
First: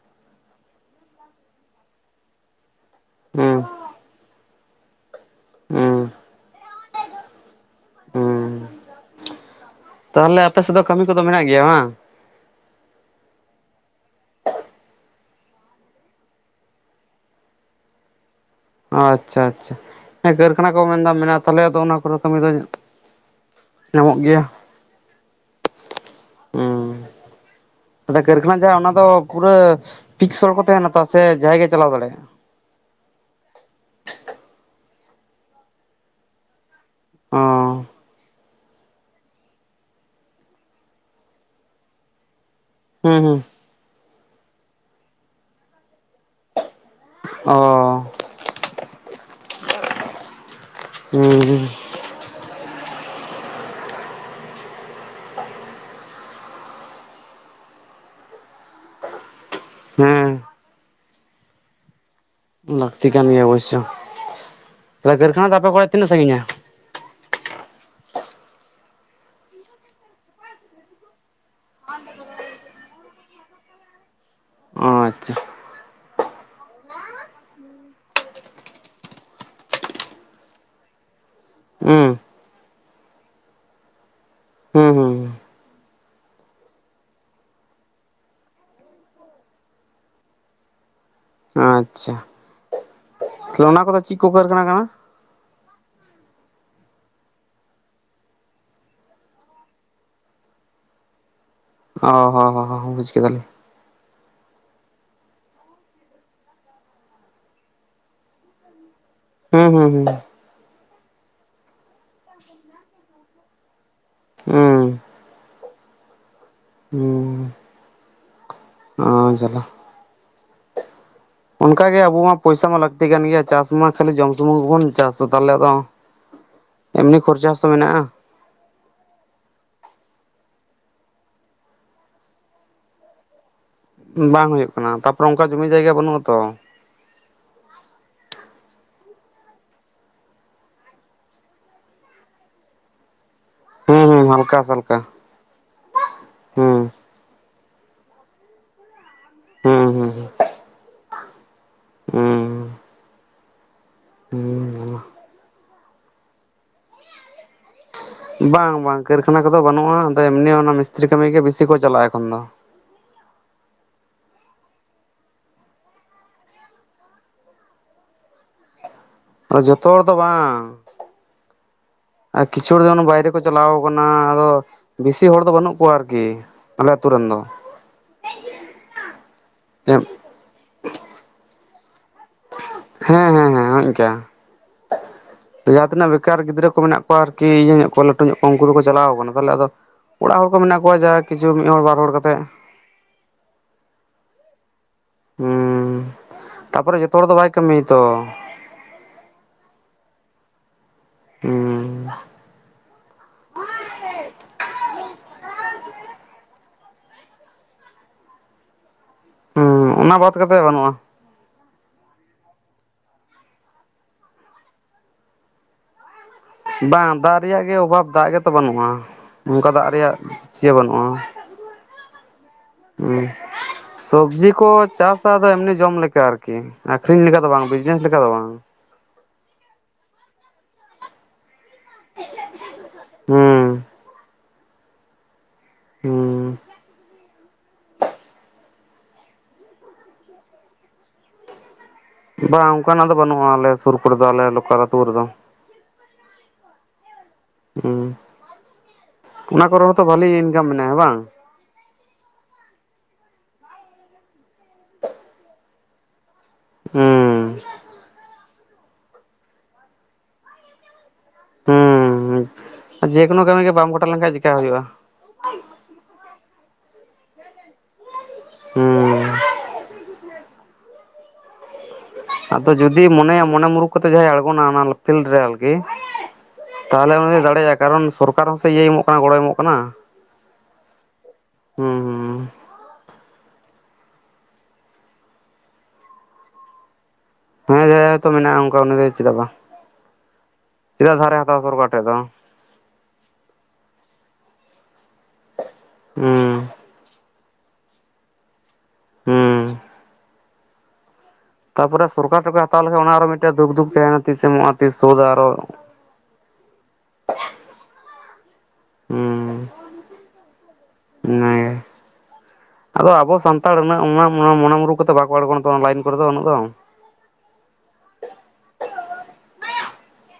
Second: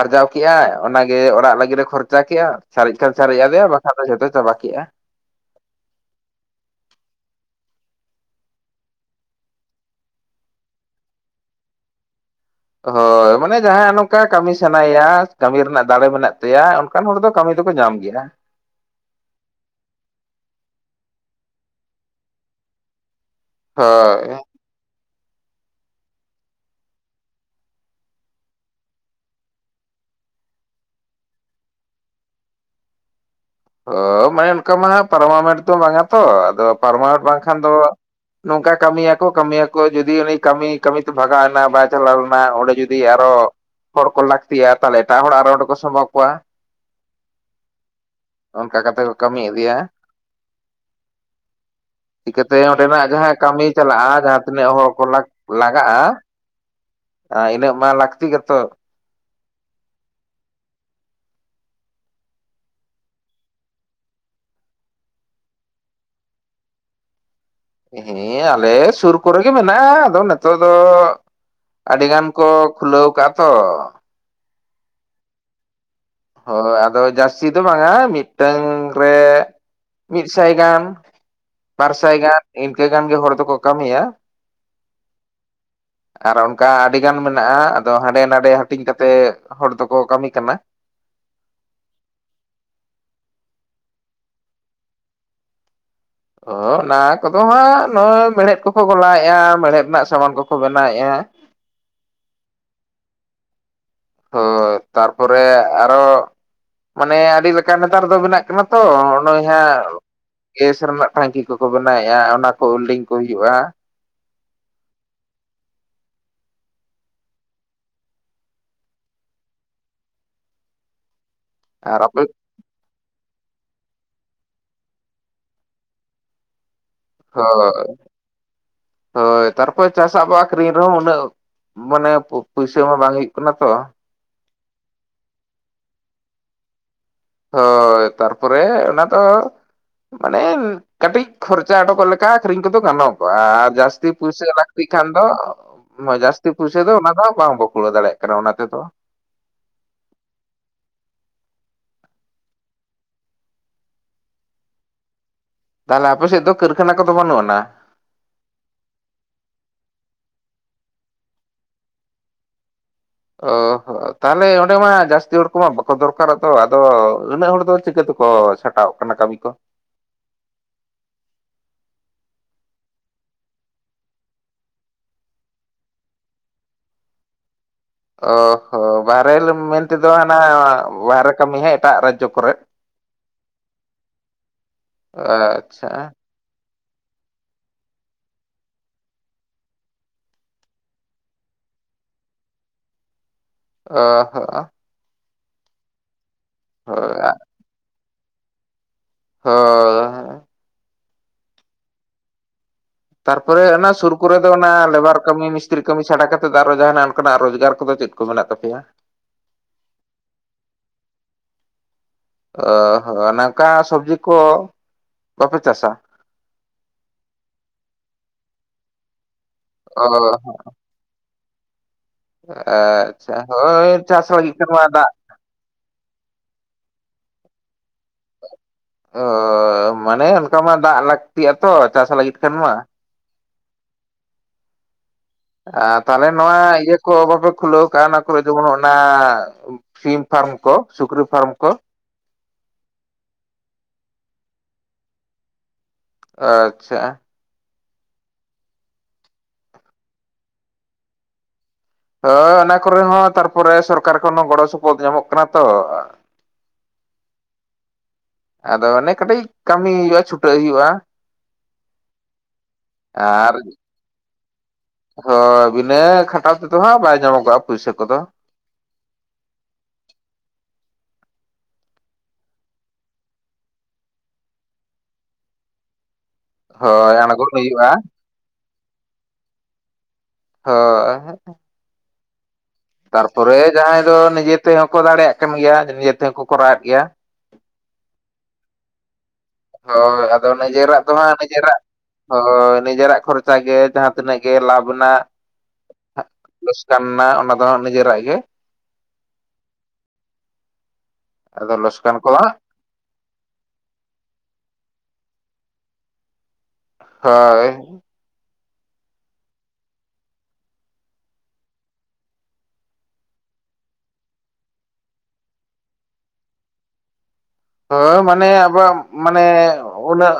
ᱟᱨᱡᱟᱣ ᱠᱮᱜᱟᱭ ᱚᱱᱟᱜᱮ ᱚᱲᱟᱜ ᱞᱟᱹᱜᱤᱫ ᱮ ᱠᱷᱚᱨᱪᱟ ᱠᱮᱜᱼᱟ ᱥᱟᱨᱮᱡ ᱠᱷᱟᱱ ᱥᱟᱨᱮᱡ ᱦᱩᱸ ᱟᱫᱮᱭᱟ ᱵᱟᱠᱷᱟᱱ ᱫᱚ ᱡᱷᱚᱛᱚ ᱪᱟᱵᱟ ᱠᱮᱜᱼᱟ᱾ ᱦᱩᱸ ᱦᱩᱸ ᱛᱟᱦᱚᱞᱮ ᱟᱯᱮ ᱥᱮᱫ ᱫᱚ ᱠᱟᱹᱢᱤ ᱠᱚᱫᱚ ᱢᱮᱱᱟᱜ ᱜᱮᱭᱟ ᱵᱟᱝ? ᱦᱳᱭ ᱢᱟᱱᱮ ᱡᱟᱦᱟᱭᱟᱜ ᱱᱚᱝᱠᱟ ᱠᱟᱹᱢᱤ ᱥᱟᱱᱟᱭᱮᱭᱟ ᱠᱟᱹᱢᱤ ᱨᱮᱱᱟᱜ ᱫᱟᱲᱮ ᱢᱮᱱᱟᱜ ᱛᱟᱭᱟ ᱚᱱᱠᱟᱱ ᱦᱚᱲ ᱫᱚ ᱠᱟᱹᱢᱤ ᱫᱚᱠᱚ ᱧᱟᱢ ᱜᱮᱭᱟ ᱾ ᱟᱪᱪᱷᱟ ᱟᱪᱪᱷᱟ, ᱦᱮᱸ ᱠᱟᱹᱨᱠᱷᱟᱱᱟ ᱠᱚ ᱢᱮᱱᱫᱟ ᱢᱮᱱᱟᱜ-ᱟ ᱛᱟᱦᱚᱞᱮ ᱟᱫᱚ ᱚᱱᱟ ᱠᱚᱨᱮ ᱠᱟᱹᱢᱤ ᱫᱚ ᱧᱟᱢᱚᱜ ᱦᱳᱭ ᱜᱮᱭᱟ ᱾ ᱚᱸᱻ ᱠᱟᱹᱨᱠᱷᱟᱱᱟ ᱡᱟᱦᱟᱸ ᱚᱱᱟ ᱫᱚ ᱯᱩᱨᱟᱹ ᱯᱤᱠᱥ ᱦᱚᱲ ᱠᱚ ᱛᱟᱦᱮᱱᱟ ᱛᱚ ᱥᱮ ᱡᱟᱦᱟᱸᱭ ᱜᱮ ᱪᱟᱞᱟᱣ ᱫᱟᱲᱮᱭᱟᱜ-ᱟ? ᱚ ᱢᱟᱱᱮ ᱚᱱᱠᱟ ᱢᱟ ᱯᱟᱨᱢᱟᱱᱮᱱᱴ ᱫᱚ ᱵᱟᱝ-ᱟ ᱛᱚ ᱟᱫᱚ ᱯᱟᱨᱢᱟᱱᱮᱱᱴ ᱚ ᱵᱟᱝᱠᱷᱟᱱ ᱫᱚ ᱱᱚᱝᱠᱟ ᱠᱟᱹᱢᱤᱭ ᱟᱠᱚ ᱠᱟᱹᱢᱤᱭ ᱟᱠᱚ ᱡᱩᱫᱤ ᱩᱱᱤ ᱠᱟᱹᱢᱤ ᱠᱟᱹᱢᱤᱛᱮ ᱵᱷᱟᱜᱟᱣ ᱱᱟᱭ ᱵᱟᱭ ᱪᱟᱞᱟᱣ ᱞᱮᱱᱟ ᱚᱸᱰᱮ ᱡᱩᱫᱤ ᱡᱩᱫᱤ ᱦᱩᱸ ᱟᱨᱚ ᱦᱩᱸ ᱦᱚᱲ ᱠᱚ ᱞᱟᱹᱠᱛᱤᱭᱟ ᱛᱟᱦᱚᱞᱮ ᱮᱴᱟᱜ ᱦᱚᱲ ᱟᱨᱚ ᱚᱸᱰᱮ ᱠᱚ ᱥᱟᱢᱵᱟᱣ ᱠᱚᱣᱟ ᱾ ᱚᱻ ᱾ ᱚᱱᱠᱟ ᱠᱟᱛᱮ ᱠᱚ ᱠᱟᱹᱢᱤ ᱤᱫᱤᱭᱟ ᱾ ᱦᱩᱸ ᱦᱩᱸ ᱾ ᱪᱤᱠᱟᱹᱛᱮ ᱚᱸᱰᱮᱱᱟᱜ ᱡᱟᱦᱟᱸ ᱠᱟᱹᱢᱤ ᱪᱟᱞᱟᱜ-ᱟ ᱡᱟᱦᱟᱸ ᱛᱤᱱᱟᱹᱜ ᱦᱚᱲ ᱠᱚ ᱞᱟᱜᱟᱜ-ᱟ ᱟᱨ ᱤᱱᱟᱹᱜ ᱢᱟ ᱞᱟᱹᱠᱛᱤ ᱜᱮᱛᱚ ᱾ ᱦᱮᱸ ᱾ ᱞᱟᱹᱠᱛᱤ ᱠᱟᱱ ᱜᱮᱭᱟ ᱚᱵᱚᱥᱳᱭ, ᱛᱟᱦᱚᱞᱮ ᱠᱟᱹᱨᱠᱷᱟᱱᱟ ᱫᱚ ᱟᱯᱮ ᱠᱚᱨᱮ ᱛᱤᱱᱟᱹᱜ ᱥᱟᱺᱜᱤᱧᱟ? ᱦᱮᱸ ᱟᱞᱮ ᱥᱩᱨ ᱠᱚᱨᱮ ᱜᱮ ᱢᱮᱱᱟᱜ-ᱟ, ᱟᱫᱚ ᱱᱤᱛᱚᱜ ᱫᱚ ᱟᱹᱰᱤ ᱜᱟᱱ ᱠᱚ ᱠᱷᱩᱞᱟᱹᱣ ᱠᱟᱜ-ᱟ ᱛᱚ ᱾ ᱚ ᱟᱪᱪᱷᱟ ᱦᱳᱭ ᱟᱫᱚ ᱡᱟᱹᱥᱛᱤ ᱫᱚ ᱵᱟᱝᱟ ᱢᱤᱫᱴᱟᱝᱻ ᱨᱮ ᱢᱤᱫ ᱥᱟᱭ ᱜᱟᱱ ᱵᱟᱨ ᱦᱩᱸ ᱥᱟᱭ ᱜᱟᱱ ᱤᱱᱠᱟᱹ ᱜᱟᱱ ᱜᱮ ᱦᱚᱲ ᱫᱚᱠᱚ ᱠᱟᱹᱢᱤᱭᱟ ᱾ [unintelligible] ᱟᱨ ᱚᱱᱠᱟ ᱟᱹᱰᱤ ᱜᱟᱱ ᱢᱮᱱᱟᱜ-ᱟ ᱟᱫᱚ ᱦᱟᱸᱰᱮ ᱱᱟᱰᱮ ᱦᱟᱹᱴᱤᱧ ᱠᱟᱛᱮ ᱦᱚᱲ ᱫᱚᱠᱚ ᱠᱟᱹᱢᱤ ᱠᱟᱱᱟ ᱾ ᱟᱪᱪᱷᱟ, ᱛᱟᱦᱚᱞᱮ ᱚᱱᱟ ᱠᱚᱫᱚ ᱪᱮᱫ ᱠᱚ ᱠᱟᱨᱠᱷᱟᱱᱟ ᱠᱟᱱᱟ? ᱚᱻ ᱚᱱᱟ ᱠᱚᱫᱚ ᱦᱟᱸᱜ ᱱᱚ-ᱚᱭ ᱢᱮᱬᱦᱮᱫ ᱠᱚᱠᱚ ᱜᱚᱞᱟᱭᱮᱫ-ᱟ᱾ ᱢᱮᱲᱦᱮᱫ ᱨᱮᱱᱟᱜ ᱥᱟᱢᱟᱱ ᱠᱚᱠᱚ ᱵᱮᱱᱟᱣᱮᱟ᱾ ᱚ ᱦᱚᱸ ᱦᱚ ᱦᱚ ᱵᱩᱡ ᱠᱮᱫᱟ ᱞᱤᱧ ᱾ ᱦᱳᱭ ᱛᱟᱨᱯᱚᱨᱮ ᱟᱨᱚ ᱢᱟᱱᱮ ᱟᱹᱰᱤ ᱞᱮᱠᱟᱱ ᱱᱮᱛᱟᱨ ᱫᱚ ᱵᱮᱱᱟᱜ ᱠᱟᱱᱟ ᱛᱚ ᱱᱚ-ᱚᱭ ᱦᱩᱸ ᱦᱟᱸᱜ ᱦᱩᱸ ᱜᱮᱥ ᱨᱮᱱᱟᱜ ᱴᱷᱟᱝᱠᱤ ᱠᱚᱠᱚ ᱵᱮᱱᱟᱣᱮᱫ-ᱟ ᱚᱱᱟ ᱠᱚ ᱩᱞᱰᱤᱝ ᱠᱚ ᱦᱩᱭᱩᱜ-ᱟ᱾ [unintelligible] ᱦᱩᱸᱻ ᱚ ᱡᱟᱞᱟ ᱾ ᱚᱱᱠᱟᱜ ᱜᱮ ᱟᱨ ᱟᱵᱚ ᱟᱯᱮ ᱢᱟ ᱯᱚᱭᱥᱟ ᱢᱟ ᱞᱟᱹᱠᱛᱤ ᱠᱟᱱ ᱜᱮᱭᱟ ᱪᱟᱥ ᱢᱟ ᱠᱷᱟᱹᱞᱤ ᱡᱚᱢ ᱥᱩᱢᱩ ᱜᱮᱵᱚᱱ ᱪᱟᱥᱟ ᱛᱟᱦᱚᱞᱮ ᱟᱫᱚ ᱮᱢᱱᱤ ᱠᱷᱚᱨᱪᱟ ᱦᱚᱸᱛᱚ ᱦᱳᱭ ᱢᱮᱱᱟᱜᱼᱟ ᱦᱳᱭ ᱛᱟᱨᱯᱚᱨ ᱪᱟᱥᱟ ᱵᱚ ᱟᱠᱷᱽᱨᱤᱧ ᱨᱮᱦᱚᱸ ᱩᱱᱟᱝ ᱢᱟᱱᱮ ᱯᱩᱭᱥᱟᱹ ᱦᱚᱸ ᱵᱟᱝ ᱦᱩᱭᱩᱜ ᱠᱟᱱᱟ ᱛᱚ᱾ ᱵᱟᱝ ᱦᱩᱭᱩᱜ ᱠᱟᱱᱟ᱾ ᱛᱟᱯᱚᱨᱮ ᱚᱱᱠᱟ ᱡᱚᱢᱤ ᱡᱟᱭᱜᱟ ᱵᱟᱹᱱᱩᱜ-ᱟ ᱛᱚ᱾ ᱦᱳᱭ ᱛᱟᱨᱯᱚᱨᱮ ᱚᱱᱟ ᱫᱚ ᱢᱟᱱᱮ ᱠᱟᱹᱴᱤᱡ ᱠᱷᱚᱨᱪᱟ ᱩᱰᱩᱚᱠᱚᱜ ᱞᱮᱠᱟ ᱟᱹᱠᱷᱨᱤᱧ ᱠᱚᱫᱚ ᱜᱟᱱᱚᱜᱚᱜᱼᱟ᱾ ᱦᱩᱸ ᱡᱟᱹᱥᱛᱤ ᱦᱩᱸ ᱯᱩᱭᱥᱟᱹ ᱦᱟᱞᱠᱟ ᱞᱟᱹᱠᱛᱤ ᱥᱟᱞᱠᱟ ᱠᱷᱟᱱ ᱫᱚ ᱡᱟᱹᱥᱛᱤ ᱯᱩᱭᱥᱟᱹ ᱦᱩᱸ ᱫᱚ ᱚᱱᱟ ᱠᱷᱚᱱᱟᱜ ᱵᱟᱝ ᱵᱚ ᱠᱩᱲᱟᱹᱣ ᱫᱟᱲᱮᱭᱟᱜᱼᱟ᱾ [unintelligible] ᱚᱱᱟ ᱛᱮ ᱫᱚ? ᱦᱩᱸ ᱦᱩᱸ ᱦᱩᱸ ᱦᱩᱸ ᱛᱟᱦᱚᱞᱮ ᱟᱯᱮ ᱥᱮᱫ ᱫᱚ ᱠᱟᱹᱨᱠᱷᱟᱱᱟ ᱠᱚᱫᱚ ᱵᱟᱹᱱᱩᱜ ᱟᱱᱟ? ᱵᱟᱝ ᱵᱟᱝ ᱠᱟᱹᱨᱠᱷᱟᱱᱟ ᱠᱚᱫᱚ ᱵᱟᱹᱱᱩᱜᱼᱟ᱾ ᱟᱫᱚ ᱮᱢᱱᱤ ᱚᱱᱟ ᱢᱤᱥᱛᱨᱤ ᱠᱟᱹᱢᱤ ᱜᱮ ᱵᱤᱥᱤ ᱠᱚ ᱪᱟᱞᱟᱜᱼᱟ ᱮᱠᱷᱚᱱ ᱫᱚ᱾ ᱚ ᱦᱚᱸ ᱛᱟᱦᱚᱞᱮ ᱚᱸᱰᱮ ᱢᱟ ᱡᱟᱹᱥᱛᱤ ᱦᱚᱲ ᱠᱚᱢᱟ ᱵᱟᱠᱚ ᱫᱚᱨᱠᱟᱨᱚᱜ ᱛᱚ ᱟᱫᱚ ᱩᱱᱟᱹᱜ ᱦᱚᱲ ᱫᱚ ᱪᱤᱠᱟᱹ ᱛᱮᱠᱚ ᱪᱷᱟᱴ ᱴᱟᱣ ᱠᱟᱱᱟ ᱠᱟᱹᱢᱤ ᱠᱚ᱾ ᱡᱷᱚᱛᱚ ᱦᱚᱲ ᱫᱚ ᱵᱟᱝ᱾ ᱟᱨ ᱠᱤᱪᱷᱩ ᱦᱚᱲ ᱫᱚ ᱵᱟᱭᱨᱮ ᱠᱚ ᱪᱟᱞᱟᱣ ᱠᱟᱱᱟ ᱟᱫᱚ ᱵᱮᱥᱤ ᱦᱚᱲ ᱫᱚ ᱵᱟᱹᱱᱩᱜ ᱠᱚᱣᱟ ᱟᱨᱠᱤ ᱟᱞᱮ ᱟᱹᱛᱩ ᱨᱮᱱ ᱫᱚ᱾ ᱚ ᱦᱚᱸ ᱵᱟᱦᱨᱮ ᱨᱮ ᱢᱮᱱ ᱦᱮᱸ ᱛᱮᱫᱚ ᱦᱟᱱᱟ ᱵᱟᱦᱨᱮ ᱠᱟᱹᱢᱤ ᱦᱮ ᱮᱴᱟᱜ ᱨᱟᱡᱽᱡᱚ ᱠᱚᱨᱮ᱾ ᱦᱮᱸ ᱦᱮᱸ ᱦᱮ ᱤᱱᱠᱟ [inaudible] ᱡᱟᱦᱟᱸ ᱟᱪᱪᱷᱟ ᱛᱤᱱᱟᱹᱜ ᱠᱟᱨ ᱜᱤᱫᱽᱨᱟᱹ ᱠᱚ ᱢᱮᱱᱟᱜ ᱠᱚᱣᱟ ᱟᱨᱠᱤ ᱤᱭᱟᱹ ᱧᱚᱜ ᱠᱚ ᱞᱟᱹᱴᱩ ᱧᱚᱜ ᱠᱚᱣᱟ ᱩᱱᱠᱩ ᱫᱚᱠᱚ ᱪᱟᱞᱟᱣ ᱠᱟᱱᱟ ᱛᱟᱦᱚᱞᱮ ᱟᱫᱚ ᱚᱲᱟᱜ ᱦᱚᱲ ᱠᱚ ᱢᱮᱱᱟᱜ ᱠᱚᱣᱟ ᱡᱟᱦᱟ ᱠᱤᱪᱷᱩ ᱢᱤᱫ ᱦᱚᱲ ᱵᱟᱨ ᱦᱚᱲ ᱠᱟᱛᱮᱜ ᱚ ᱦᱟᱸᱜᱼᱟ ᱦᱩᱸ ᱛᱟᱯᱚᱨᱮ ᱡᱚᱛᱚ ᱦᱳᱭ ᱦᱚᱲ ᱫᱚ ᱵᱟᱭ ᱠᱟᱹᱢᱤᱭᱟ ᱛᱚ᱾ ᱦᱚ ᱦᱩᱸ ᱛᱟᱨᱯᱚᱨᱮ ᱚᱱᱟ ᱥᱩᱨ ᱠᱚᱨᱮ ᱫᱚ ᱚᱱᱟ ᱞᱮᱵᱟᱨ ᱠᱟᱹᱢᱤ ᱢᱤᱥ ᱛᱨᱤ ᱠᱟᱹᱢᱤ ᱪᱷᱟᱰᱟ ᱠᱟᱛᱮ ᱫᱚ ᱟᱨᱚ ᱡᱟᱦᱱᱟᱜ ᱚᱱᱠᱟᱱᱟᱜ ᱨᱳᱡᱽᱜᱟᱨ ᱠᱚᱫᱚ ᱪᱮᱫ ᱠᱚ ᱢᱮᱱᱟᱜ ᱛᱟᱯᱮᱭᱟ? ᱦᱩᱸ ᱚᱱᱟ ᱵᱟᱫ ᱠᱟᱛᱮᱫ ᱵᱟᱹᱱᱩᱜᱼᱟ᱾ ᱟᱸ ᱦᱚᱸ ᱱᱚᱝᱠᱟ ᱥᱚᱵᱽᱡᱤ ᱠᱚ ᱵᱟᱯᱮ ᱪᱟᱥᱟ? ᱵᱟᱝ ᱫᱟᱜ ᱨᱮᱭᱟᱜ ᱜᱮ ᱚᱵᱷᱟᱵᱽ ᱫᱟᱜ ᱜᱮᱛᱚ ᱵᱟᱹᱱᱩᱜᱼᱟ᱾ ᱱᱚᱝᱠᱟ ᱫᱟᱜ ᱚ ᱨᱮᱭᱟᱜ ᱪᱮᱫ ᱵᱟᱹᱱᱩᱜᱼᱟ᱾ ᱦᱩᱸ ᱟᱪᱪᱷᱟ ᱦᱳ ᱥᱚᱵᱽᱡᱤ ᱠᱚ ᱪᱟᱥᱟᱫᱚ ᱮᱢᱱᱤ ᱡᱚᱢ ᱞᱮᱠᱟ ᱟᱨᱠᱤ, ᱟᱹᱠᱷᱨᱤᱧ ᱞᱮᱠᱟ ᱫᱚ ᱵᱟᱝ ᱵᱤᱡᱽᱱᱮᱥ ᱞᱮᱠᱟ ᱫᱚ ᱵᱟᱝ᱾ ᱚ ᱢᱟᱱᱮ ᱚᱱᱠᱟ ᱢᱟ ᱫᱟᱜ ᱞᱟᱹᱠᱛᱤᱜ ᱟ ᱛᱚ ᱪᱟᱥ ᱞᱟᱹᱜᱤᱫ ᱠᱷᱟᱱ ᱢᱟ᱾ ᱦᱩᱸ ᱟ ᱛᱟᱦᱞᱮ ᱦᱩᱸ ᱱᱚᱣᱟ ᱤᱭᱟᱹ ᱠᱚ ᱵᱟᱯᱮ ᱠᱷᱩᱞᱟᱹᱣ ᱠᱟᱜᱼᱟ ᱚᱱᱟ ᱠᱚᱨᱮ ᱡᱮᱢᱚᱱ ᱚᱱᱟ ᱥᱤᱢ ᱯᱷᱟᱨᱢ ᱠᱚ ᱥᱩᱠᱨᱤ ᱯᱷᱟᱨᱢ ᱠᱚ᱾ ᱵᱟᱝ ᱚᱱᱠᱟᱱᱟᱜ ᱫᱚ ᱵᱟᱹᱱᱩᱜᱼᱟ ᱟᱞᱮ ᱥᱩᱨ ᱠᱚᱨᱮᱫᱚ ᱟᱞᱮ ᱞᱚᱠᱟᱞ ᱟᱹᱛᱳ ᱨᱮᱫᱚ᱾ ᱟᱪᱪᱷᱟ᱾ ᱦᱩᱸ ᱚᱱᱟ ᱠᱚᱨᱮ ᱦᱚᱸᱛᱚ ᱵᱟᱹᱞᱤ ᱤᱱᱠᱟᱢ ᱢᱮᱱᱟᱜᱼᱟ ᱵᱟᱝ? ᱦᱚ ᱚᱱᱟ ᱠᱚᱨᱮ ᱦᱚᱸ ᱛᱟᱨᱯᱚᱨᱮ ᱥᱚᱨᱠᱟᱨ ᱠᱷᱚᱱ ᱦᱚᱸ ᱜᱚᱲᱚ ᱥᱚᱯᱚᱦᱚᱫ ᱧᱟᱢᱚᱜ ᱠᱟᱱᱟ ᱛᱚ ᱦᱩᱸ ᱟᱫᱚ ᱚᱱᱮ ᱠᱟᱹᱴᱤᱡ ᱠᱟᱹᱢᱤ ᱦᱩᱭᱩᱜᱼᱟ ᱪᱷᱩᱴᱟᱹᱜ ᱦᱩᱭᱩᱜᱼᱟ᱾ ᱡᱮᱱᱳ ᱟᱨ ᱠᱟᱹᱢᱤ ᱜᱮ ᱵᱟᱢ ᱜᱚᱴᱟᱣ ᱞᱮᱱᱠᱟᱱᱡ ᱪᱮᱠᱟ ᱦᱩᱭᱩᱜᱼᱟ᱾ ᱦᱳᱭ ᱵᱤᱱᱟᱹ ᱠᱷᱟᱴᱟᱣ ᱛᱮᱫᱚ ᱦᱟᱸᱜ ᱵᱟᱭ ᱧᱟᱢᱚᱜᱚᱜᱼᱟ ᱯᱩᱭᱥᱟᱹ ᱠᱚᱫᱚ᱾ ᱦᱩᱸ ᱟᱫᱚ ᱡᱩᱫᱤ ᱢᱚᱱᱮᱭᱟ ᱢᱚᱱᱮ ᱢᱩᱨᱩᱠᱷ ᱠᱟᱛᱮ ᱡᱟᱦᱟᱸᱭ ᱟᱬᱜᱚᱱᱟ ᱚᱱᱟ ᱯᱷᱤᱞᱰ ᱨᱮ ᱟᱨᱠᱤ ᱛᱟᱦᱚᱞᱮ ᱦᱳᱭ ᱩᱱᱤᱤᱴᱫᱚᱭ ᱟᱬᱜᱚᱱ ᱫᱟᱲᱮᱭᱟᱜᱟᱭ ᱦᱩᱭᱩᱜᱼᱟ ᱠᱟᱨᱚᱱ ᱥᱚᱨᱠᱟᱨ ᱦᱚᱸᱥ ᱤᱭᱟᱹᱭ ᱮᱢᱚᱜ ᱠᱟᱱᱟ ᱜᱚᱲᱚᱭ ᱮᱢᱚᱜ ᱠᱟᱱᱟ᱾ ᱦᱚᱭ ᱦᱟᱜ᱾ ᱦᱩᱸ ᱦᱩᱸ ᱛᱟᱨᱯᱚᱨᱮ ᱡᱟᱦᱟᱸᱭ ᱫᱚ ᱱᱤᱡᱮ ᱛᱮᱦᱚᱸ ᱠᱚ ᱫᱟᱲᱮᱭᱟᱜ ᱠᱟᱱ ᱜᱮᱭᱟ ᱱᱤᱡᱮ ᱛᱮᱦᱚᱸ ᱠᱚ ᱠᱚᱨᱟᱣᱮᱫ ᱜᱮᱭᱟ᱾ ᱦᱮᱸ ᱡᱟᱦᱟᱭ ᱡᱟᱦᱟᱭ ᱦᱚᱭ ᱛᱚ ᱢᱮᱱᱟᱜᱼᱟ ᱚᱱᱠᱟ ᱩᱱᱤ ᱫᱚᱭ ᱪᱮᱫᱟᱜ ᱵᱟᱝ᱾ ᱦᱳᱭ ᱟᱫᱚ ᱱᱤᱡᱮᱨᱟᱜ ᱫᱚ ᱪᱮᱫᱟᱜ ᱦᱟᱸᱜ ᱫᱷᱟᱨᱮ ᱦᱟᱛᱟᱣᱟ ᱱᱤᱡᱮᱨᱟᱜ ᱥᱚᱨᱠᱟᱨ ᱴᱷᱮᱡ ᱫᱚ ᱦᱳᱭ ᱱᱤᱡᱮᱨᱟᱜ ᱠᱷᱚᱨ ᱪᱷᱟ ᱜᱮ ᱡᱟᱦᱟᱸ ᱛᱤᱱᱟᱹᱜ ᱜᱮ ᱞᱟᱵᱷ ᱨᱮᱱᱟᱜ ᱦᱩᱸ ᱞᱚᱥᱠᱟᱱ ᱱᱟᱜ ᱚᱱᱟ ᱚᱱᱟᱦᱚᱸ ᱱᱤᱡᱮᱨᱟᱜ ᱜᱮ᱾ ᱦᱩᱸᱦᱩᱸ ᱦᱩᱸ ᱟᱫᱚ ᱛᱟᱯᱚᱨᱮ ᱞᱚᱥᱠᱟᱱ ᱠᱚ ᱥᱚᱨᱠᱟᱨ ᱴᱷᱮᱜ ᱦᱟᱸᱜ ᱯᱮ ᱦᱟᱛᱟᱣ ᱞᱮᱠᱷᱟᱱ ᱚᱱᱟ ᱟᱨᱚ ᱢᱤᱜᱴᱮᱱ ᱫᱩᱠᱫᱩᱠᱷ ᱛᱟᱦᱮᱸᱱᱟ ᱛᱤᱥ ᱮ ᱮᱢᱚᱜᱼᱟ ᱛᱤᱥ ᱥᱳᱫ ᱟᱨᱚ ᱦᱚᱭ, ᱦᱩᱸ ᱚᱱᱟᱜᱮ, ᱟᱫᱚ ᱟᱵᱚ ᱥᱟᱱᱛᱟᱲ ᱩᱱᱟᱹᱜ [unintelligible] ᱢᱚᱱᱮ ᱢᱩᱨᱩᱜ ᱠᱟᱛᱮᱜ ᱵᱟᱠᱚ ᱟᱲᱜᱚᱱᱟ ᱛᱚ ᱚᱱᱟ ᱞᱟᱭᱤᱱ ᱠᱚᱨᱮ ᱫᱚ ᱩᱱᱟᱹᱜ ᱫᱚ᱾ ᱦᱳᱭ ᱢᱟᱱᱮ ᱟᱵᱟᱣᱟᱜ ᱢᱟᱱᱮ ᱩᱱᱟᱹᱜ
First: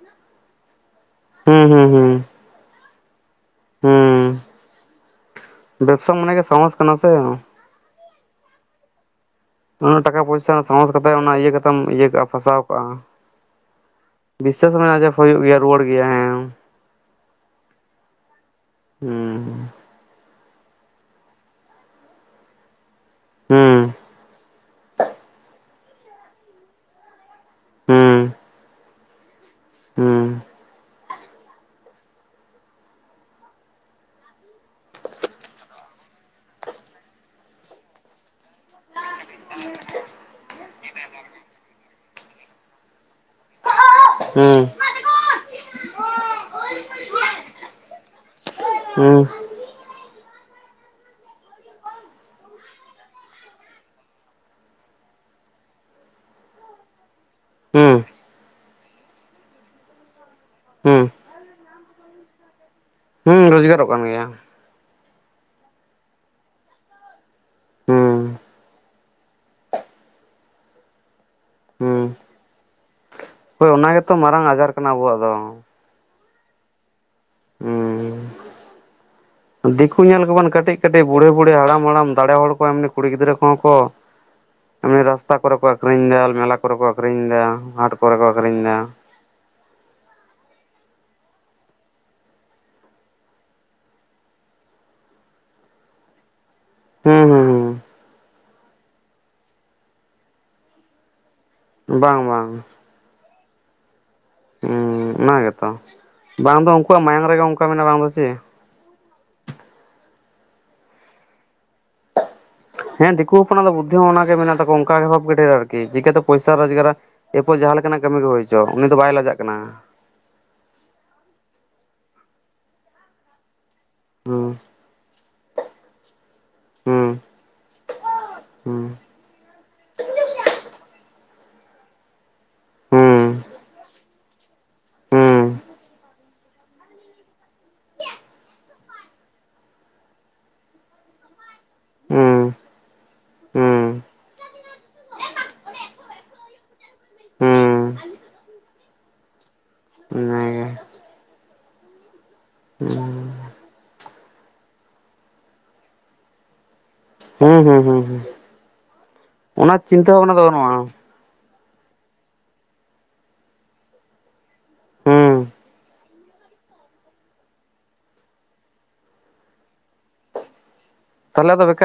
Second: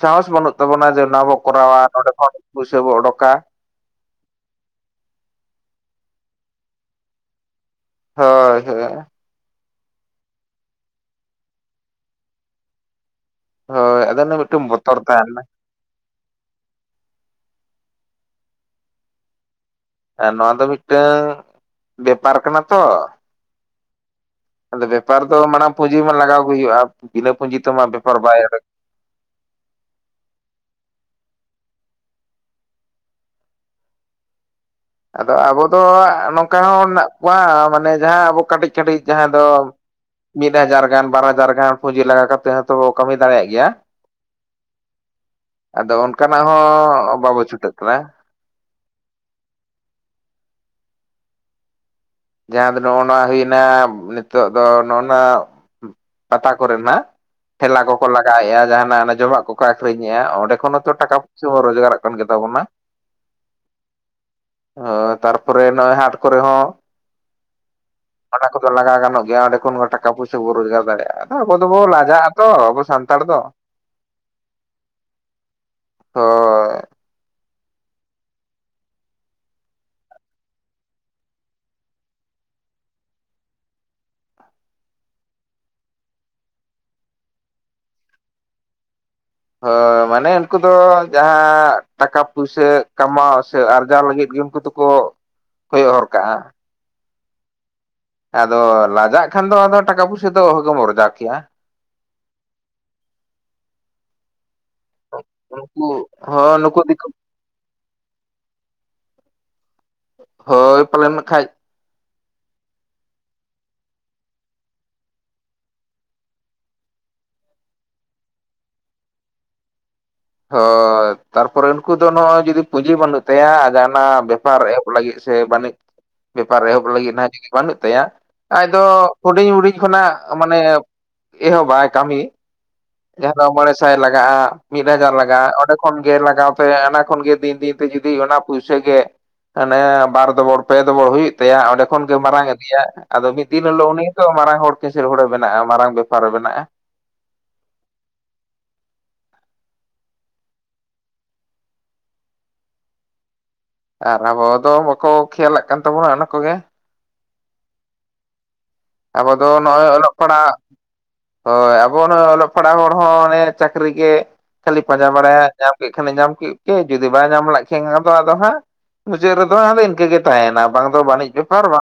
ᱥᱟᱦᱚᱥ ᱵᱟᱹᱱᱩᱜ ᱛᱟᱵᱚᱱᱟ, ᱡᱮ ᱚᱱᱟ ᱵᱚ ᱦᱩᱸ ᱠᱚᱨᱟᱣᱟ ᱱᱚᱸᱰᱮ ᱠᱷᱚᱱ ᱯᱩᱭᱥᱟᱹ ᱵᱚ ᱚᱰᱚᱠᱟ᱾ ᱦᱮᱸ ᱵᱮᱵᱥᱟ ᱢᱟᱱᱮ ᱜᱮ ᱥᱟᱦᱚᱥ ᱠᱟᱱᱟ ᱥᱮ, ᱦᱳᱭ ᱦᱳᱭ᱾ ᱩᱱᱟᱹᱜ ᱴᱟᱠᱟ ᱯᱚᱭᱥᱟ ᱥᱟᱦᱚᱥ ᱠᱟᱛᱮᱜ ᱚᱱᱟ ᱤᱭᱟᱹ ᱠᱟᱛᱮᱢ ᱤᱭᱟᱹ ᱠᱟᱜᱼᱟ ᱯᱷᱟᱥᱟᱣ ᱠᱟᱜᱼᱟ᱾ ᱦᱳᱭ ᱟᱫᱚ ᱚᱱᱮ ᱢᱤᱫᱴᱟᱝ ᱵᱤᱥᱟᱹᱥ ᱵᱚᱛᱚᱨ ᱢᱮᱱᱟᱜᱼᱟ ᱡᱮ ᱦᱩᱭᱩᱜ ᱛᱟᱦᱮᱱᱟ ᱜᱮᱭᱟ, ᱨᱩᱣᱟᱹᱲ ᱜᱮᱭᱟ ᱦᱮᱸ ᱦᱩᱸ᱾ ᱟᱨ ᱱᱚᱣᱟ ᱫᱚ ᱢᱤᱫᱴᱮᱝ ᱵᱮᱯᱟᱨ ᱠᱟᱱᱟ ᱛᱚ, ᱦᱩᱸ᱾ ᱟᱫᱚ ᱵᱮᱯᱟᱨ ᱫᱚ ᱢᱟᱲᱟᱝ ᱯᱩᱸᱡᱤ ᱢᱟ ᱞᱟᱜᱟᱣ ᱜᱮ ᱦᱩᱭᱩᱜᱼᱟ ᱵᱤᱱᱟᱹ ᱯᱩᱸᱡᱤᱛᱮ ᱢᱟ ᱵᱮᱯᱟᱨ ᱦᱩᱸ ᱵᱟᱭ [unintelligible] ᱦᱩᱸ ᱟᱫᱚ ᱟᱵᱚ ᱫᱚ ᱱᱚᱝᱠᱟ ᱦᱚᱸ ᱢᱮᱱᱟᱜ ᱠᱚᱣᱟ ᱢᱟᱱᱮ ᱡᱟᱦᱟᱸ ᱟᱵᱚ ᱠᱟᱹᱴᱤᱜ ᱠᱟᱹᱴᱤᱜ ᱡᱟᱦᱟᱸ ᱫᱚ ᱢᱤᱫ ᱦᱟᱡᱟᱨ ᱜᱟᱱ ᱵᱟᱨ ᱦᱟᱡᱟᱨ ᱜᱟᱱ ᱯᱩᱸᱡᱤ ᱞᱟᱜᱟᱣ ᱠᱟᱛᱮ ᱦᱚᱸᱛᱚ ᱵᱚ ᱠᱟᱹᱢᱤ ᱫᱟᱲᱮᱭᱟᱜ ᱜᱮᱭᱟ᱾ ᱦᱩᱸ, ᱟᱫᱚ ᱚᱱᱠᱟᱱᱟᱜ ᱦᱚᱸ ᱵᱟᱵᱚ ᱪᱷᱩᱴᱟᱹᱜ ᱠᱟᱱᱟ᱾ ᱦᱩᱸ, ᱡᱟᱦᱟᱸ ᱫᱚ ᱱᱚᱜᱼᱚ ᱱᱚᱣᱟ ᱦᱩᱭᱱᱟ ᱱᱤᱛᱚᱜ ᱫᱚ ᱱᱚᱜᱼᱚ ᱱᱟ ᱯᱟᱛᱟ ᱠᱚᱨᱮ ᱱᱟᱜ ᱴᱷᱮᱞᱟ ᱦᱩᱸ ᱠᱚᱠᱚ ᱞᱟᱜᱟᱣᱮᱜᱼᱟ ᱡᱟᱦᱟᱸᱱᱟᱜ ᱮ ᱡᱚᱢᱟᱜ ᱠᱚᱠᱚ ᱟᱹᱠᱷᱨᱤᱧᱮᱜᱼᱟ ᱚᱸᱰᱮ ᱠᱷᱚᱱ ᱦᱚᱸᱛᱚ ᱦᱩᱸ ᱴᱟᱠᱟ ᱯᱩᱭᱥᱟᱹ ᱦᱚᱸ ᱨᱳᱡᱽᱜᱟᱨᱚᱜ ᱠᱟᱱ ᱜᱮᱛᱟᱵᱚᱱᱟ᱾ [inaudible] ᱦᱩᱸ ᱨᱚᱡᱽᱜᱟᱨᱚᱜ ᱠᱟᱱ ᱜᱮᱭᱟ᱾ ᱦᱚ ᱛᱟᱨᱯᱚᱨᱮ ᱱᱚᱜᱼᱚᱭ ᱦᱟᱴ ᱠᱚᱨᱮ ᱦᱚᱸ ᱦᱩᱸ ᱚᱱᱟ ᱠᱚᱫᱚ ᱞᱟᱜᱟᱣ ᱜᱟᱱᱚᱜ ᱜᱮᱭᱟ ᱚᱸᱰᱮ ᱠᱷᱚᱱ ᱦᱚᱸ ᱴᱟᱠᱟ ᱯᱚᱭᱥᱟ ᱵᱚ ᱨᱳᱡᱽᱜᱟᱨ ᱫᱟᱲᱮᱭᱟᱜᱼᱟ᱾ ᱦᱚᱸ ᱟᱵᱚ ᱫᱚᱵᱚ ᱦᱩᱸ ᱞᱟᱡᱟᱜᱼᱟ ᱛᱚ ᱟᱵᱚ ᱥᱟᱱᱛᱟᱲ ᱫᱚ, ᱦᱳᱭ ᱚᱱᱟ ᱜᱮᱛᱚ ᱢᱟᱨᱟᱝ ᱟᱡᱟᱨ ᱠᱟᱱᱟ ᱟᱵᱚᱣᱟᱜ ᱫᱚ᱾ ᱦᱚᱸ ᱦᱩᱸ ᱫᱤᱠᱩ ᱧᱮᱞ ᱠᱚᱵᱤᱱ ᱠᱟᱹᱴᱤᱜ ᱠᱟᱹᱴᱤᱜ ᱵᱩᱲᱦᱤ ᱵᱩᱲᱦᱤ ᱦᱟᱲᱟᱢ ᱦᱟᱲᱟᱢ ᱫᱟᱲᱮ ᱦᱚᱲ ᱠᱚ ᱮᱢᱱᱤ ᱠᱩᱲᱤ ᱜᱤᱫᱽᱨᱟᱹ ᱠᱚᱦᱚᱸ ᱠᱚ ᱮᱢᱱᱮ ᱨᱟᱥᱛᱟ ᱠᱚᱨᱮ ᱠᱚ ᱟᱠᱷᱨᱤᱧ ᱫᱟ ᱢᱮᱞᱟ ᱠᱚᱨᱮ ᱠᱚ ᱟᱠᱷᱨᱤᱧ ᱫᱟ ᱦᱟᱴ ᱠᱚᱨᱮ ᱠᱚ ᱟᱠᱷᱨᱤᱧ ᱫᱟ᱾ ᱦᱚᱭ, ᱢᱟᱱᱮ ᱩᱱᱠᱩ ᱫᱚ ᱡᱟᱦᱟᱸ ᱴᱟᱠᱟ ᱯᱩᱭᱥᱟᱹ ᱠᱟᱢᱟᱣ ᱥᱮ ᱟᱨᱡᱟᱣ ᱞᱟᱹᱜᱤᱫ ᱜᱮ ᱩᱱᱠᱩ ᱫᱚᱠᱚ ᱠᱚᱭᱚᱜ ᱦᱚᱨ ᱠᱟᱜᱼᱟ᱾ ᱦᱩᱸ ᱦᱩᱸ ᱦᱩᱸ᱾ ᱟᱫᱚ ᱞᱟᱡᱟᱜ ᱠᱷᱟᱱ ᱫᱚ ᱟᱫᱚ ᱴᱟᱠᱟ ᱯᱩᱭᱥᱟᱹ ᱫᱚ ᱚᱦᱚᱜᱮᱢ ᱟᱨᱡᱟᱣ ᱠᱮᱭᱟ᱾ ᱵᱟᱝ ᱵᱟᱝ, ᱦᱩᱸ ᱚᱱᱟ ᱜᱮᱛᱚ ᱩᱱᱠᱩ ᱦᱚᱸ ᱵᱟᱝ ᱫᱚ ᱱᱩᱠᱩ ᱩᱱᱠᱩᱣᱟᱜ ᱫᱤᱠᱩ ᱢᱟᱭᱟᱝ ᱨᱮᱜᱮ ᱚᱱᱠᱟ ᱢᱮᱱᱟᱜᱼᱟ ᱵᱟᱝ ᱫᱚ ᱥᱮ, ᱦᱳᱭ ᱯᱟᱞᱮᱱ ᱠᱷᱟᱭ ᱦᱮᱸ ᱫᱤᱠᱩ ᱦᱚᱯᱚᱱᱟᱜ ᱫᱚ ᱵᱩᱫᱷᱤ ᱦᱚᱸ ᱚᱱᱟᱜᱮ ᱢᱮᱱᱟᱜ ᱛᱟᱠᱚ ᱚᱱᱠᱟᱜᱮ ᱵᱷᱟᱵ ᱰᱷᱮᱨ ᱟᱨᱠᱤ ᱪᱤᱠᱟᱹᱛᱮ ᱯᱚᱭᱥᱟ ᱨᱳᱡᱽᱜᱟᱨᱟ, ᱮᱨᱯᱚᱨ ᱡᱟᱦᱟᱸ ᱞᱮᱠᱟᱱᱟᱜ ᱠᱟᱹᱢᱤ ᱜᱮ ᱦᱩᱭᱪᱚ ᱩᱱᱤ ᱫᱚ ᱵᱟᱭ ᱞᱟᱡᱟᱜ ᱠᱟᱱᱟ᱾ ᱦ ᱛᱟᱨᱯᱚᱨᱮ ᱩᱱᱠᱩ ᱫᱚ ᱱᱚᱜᱼᱚᱭ ᱡᱩᱫᱤ ᱯᱩᱸᱡᱤ ᱵᱟᱹᱱᱩᱜ ᱛᱟᱭᱟ ᱟᱨ ᱚᱱᱟ ᱦᱩᱸ ᱵᱮᱯᱟᱨ ᱮᱦᱚᱵ ᱞᱟᱹᱜᱤᱫ ᱥᱮ ᱵᱟᱹᱱᱤᱡ ᱵᱮᱯᱟᱨ ᱮᱦᱚᱵ ᱦᱩᱸ ᱞᱟᱹᱜᱤᱫ ᱦᱟᱜ ᱡᱩᱫᱤ ᱵᱟᱹᱱᱩᱜ ᱛᱟᱭᱟ ᱟᱡ ᱫᱚ ᱦᱩᱸ ᱦᱩᱰᱤᱧ ᱦᱩᱰᱤᱧ ᱠᱷᱚᱱᱟᱜ ᱢᱟᱱᱮ ᱮᱦᱚᱵ ᱵᱟᱭ ᱠᱟᱹᱢᱤ᱾ ᱦᱩᱸ ᱡᱟᱦᱟᱸ ᱫᱚ ᱢᱚᱬᱮ ᱥᱟᱭ ᱞᱟᱜᱟᱜᱼᱟ ᱢᱤᱫ ᱦᱟᱡᱟᱨ ᱞᱟᱜᱟᱜᱼᱟ ᱚᱸᱰᱮ ᱠᱷᱚᱱᱜᱮ ᱞᱟᱜᱟᱣ ᱛᱮ ᱚᱱᱟ ᱠᱷᱚᱱᱜᱮ ᱫᱤᱱ ᱫᱤᱱ ᱛᱮ ᱡᱩᱫᱤ ᱚᱱᱟ ᱯᱩᱭᱥᱟᱹ ᱜᱮ ᱟᱱᱮ ᱵᱟᱨ ᱫᱚᱵᱚᱲ ᱯᱮ ᱫᱚᱵᱚᱲ ᱦᱩᱭᱩᱜ ᱛᱟᱭᱟ ᱚᱸᱰᱮ ᱠᱷᱚᱱ ᱜᱮ ᱢᱟᱨᱟᱝ ᱦᱩᱸ ᱤᱫᱤᱭᱟ᱾ ᱟᱫᱚ ᱢᱤᱫ ᱫᱤᱱ ᱦᱤᱞᱳᱜ ᱦᱩᱸ ᱩᱱᱤᱫᱚ ᱢᱟᱨᱟᱝ ᱦᱚᱲ ᱠᱤᱥᱟᱹᱲ ᱦᱚᱲᱮ ᱵᱮᱱᱟᱜ ᱟ ᱢᱟᱨᱟᱝ ᱵᱮᱯᱟᱨᱮ ᱵᱮᱱᱟᱜᱼᱟ᱾ ᱦᱩᱸ ᱦᱩᱸ ᱚᱱᱟᱜᱮ ᱦᱩᱸ, ᱟᱨ ᱟᱵᱚ ᱫᱚ ᱵᱟᱠᱚ ᱠᱷᱮᱭᱟᱞᱟᱜ ᱠᱟᱱ ᱛᱟᱵᱚᱱᱟ ᱚᱱᱟ ᱠᱚᱜᱮ᱾ ᱦᱩᱸ ᱦᱩᱸ ᱦᱩᱸ ᱦᱩᱸ᱾ ᱟᱵᱚ ᱫᱚ ᱱᱚᱜᱼᱚᱭ ᱚᱞᱚᱜ ᱵᱷᱟᱵᱱᱟ ᱫᱚ ᱯᱟᱲᱦᱟᱜ᱾ ᱵᱟᱹᱱᱩᱜᱼᱟ ᱦᱳᱭ ᱟᱵᱚ ᱱᱚᱜᱚᱭ ᱚᱞᱚᱜ ᱯᱟᱲᱦᱟᱣ ᱦᱚᱲ ᱦᱚᱸ ᱚᱱᱮ ᱪᱟᱹᱠᱨᱤ ᱜᱮ ᱠᱷᱟᱹᱞᱤ ᱯᱟᱸᱡᱟ ᱦᱩᱸ ᱵᱟᱲᱟᱭᱟ ᱧᱟᱢ ᱠᱮᱫ ᱠᱷᱟᱱᱮ ᱧᱟᱢ ᱠᱮᱫ ᱜᱮ ᱡᱩᱫᱤ ᱵᱟᱭ ᱧᱟᱢ ᱞᱮ ᱠᱷᱟᱡ ᱫᱚ ᱟᱫᱚ ᱦᱟᱸᱜ ᱢᱩᱪᱟᱹᱫ ᱨᱮᱫᱚ ᱟᱫᱚ ᱤᱱᱠᱟᱹ ᱜᱮ ᱛᱟᱦᱮᱱᱟ ᱵᱟᱝ ᱫᱚ ᱵᱟᱹᱱᱤᱡ ᱛᱚᱞᱟ ᱵᱮᱯᱟᱨ ᱫᱚ ᱵᱟᱝ ᱵᱮᱠᱟᱨ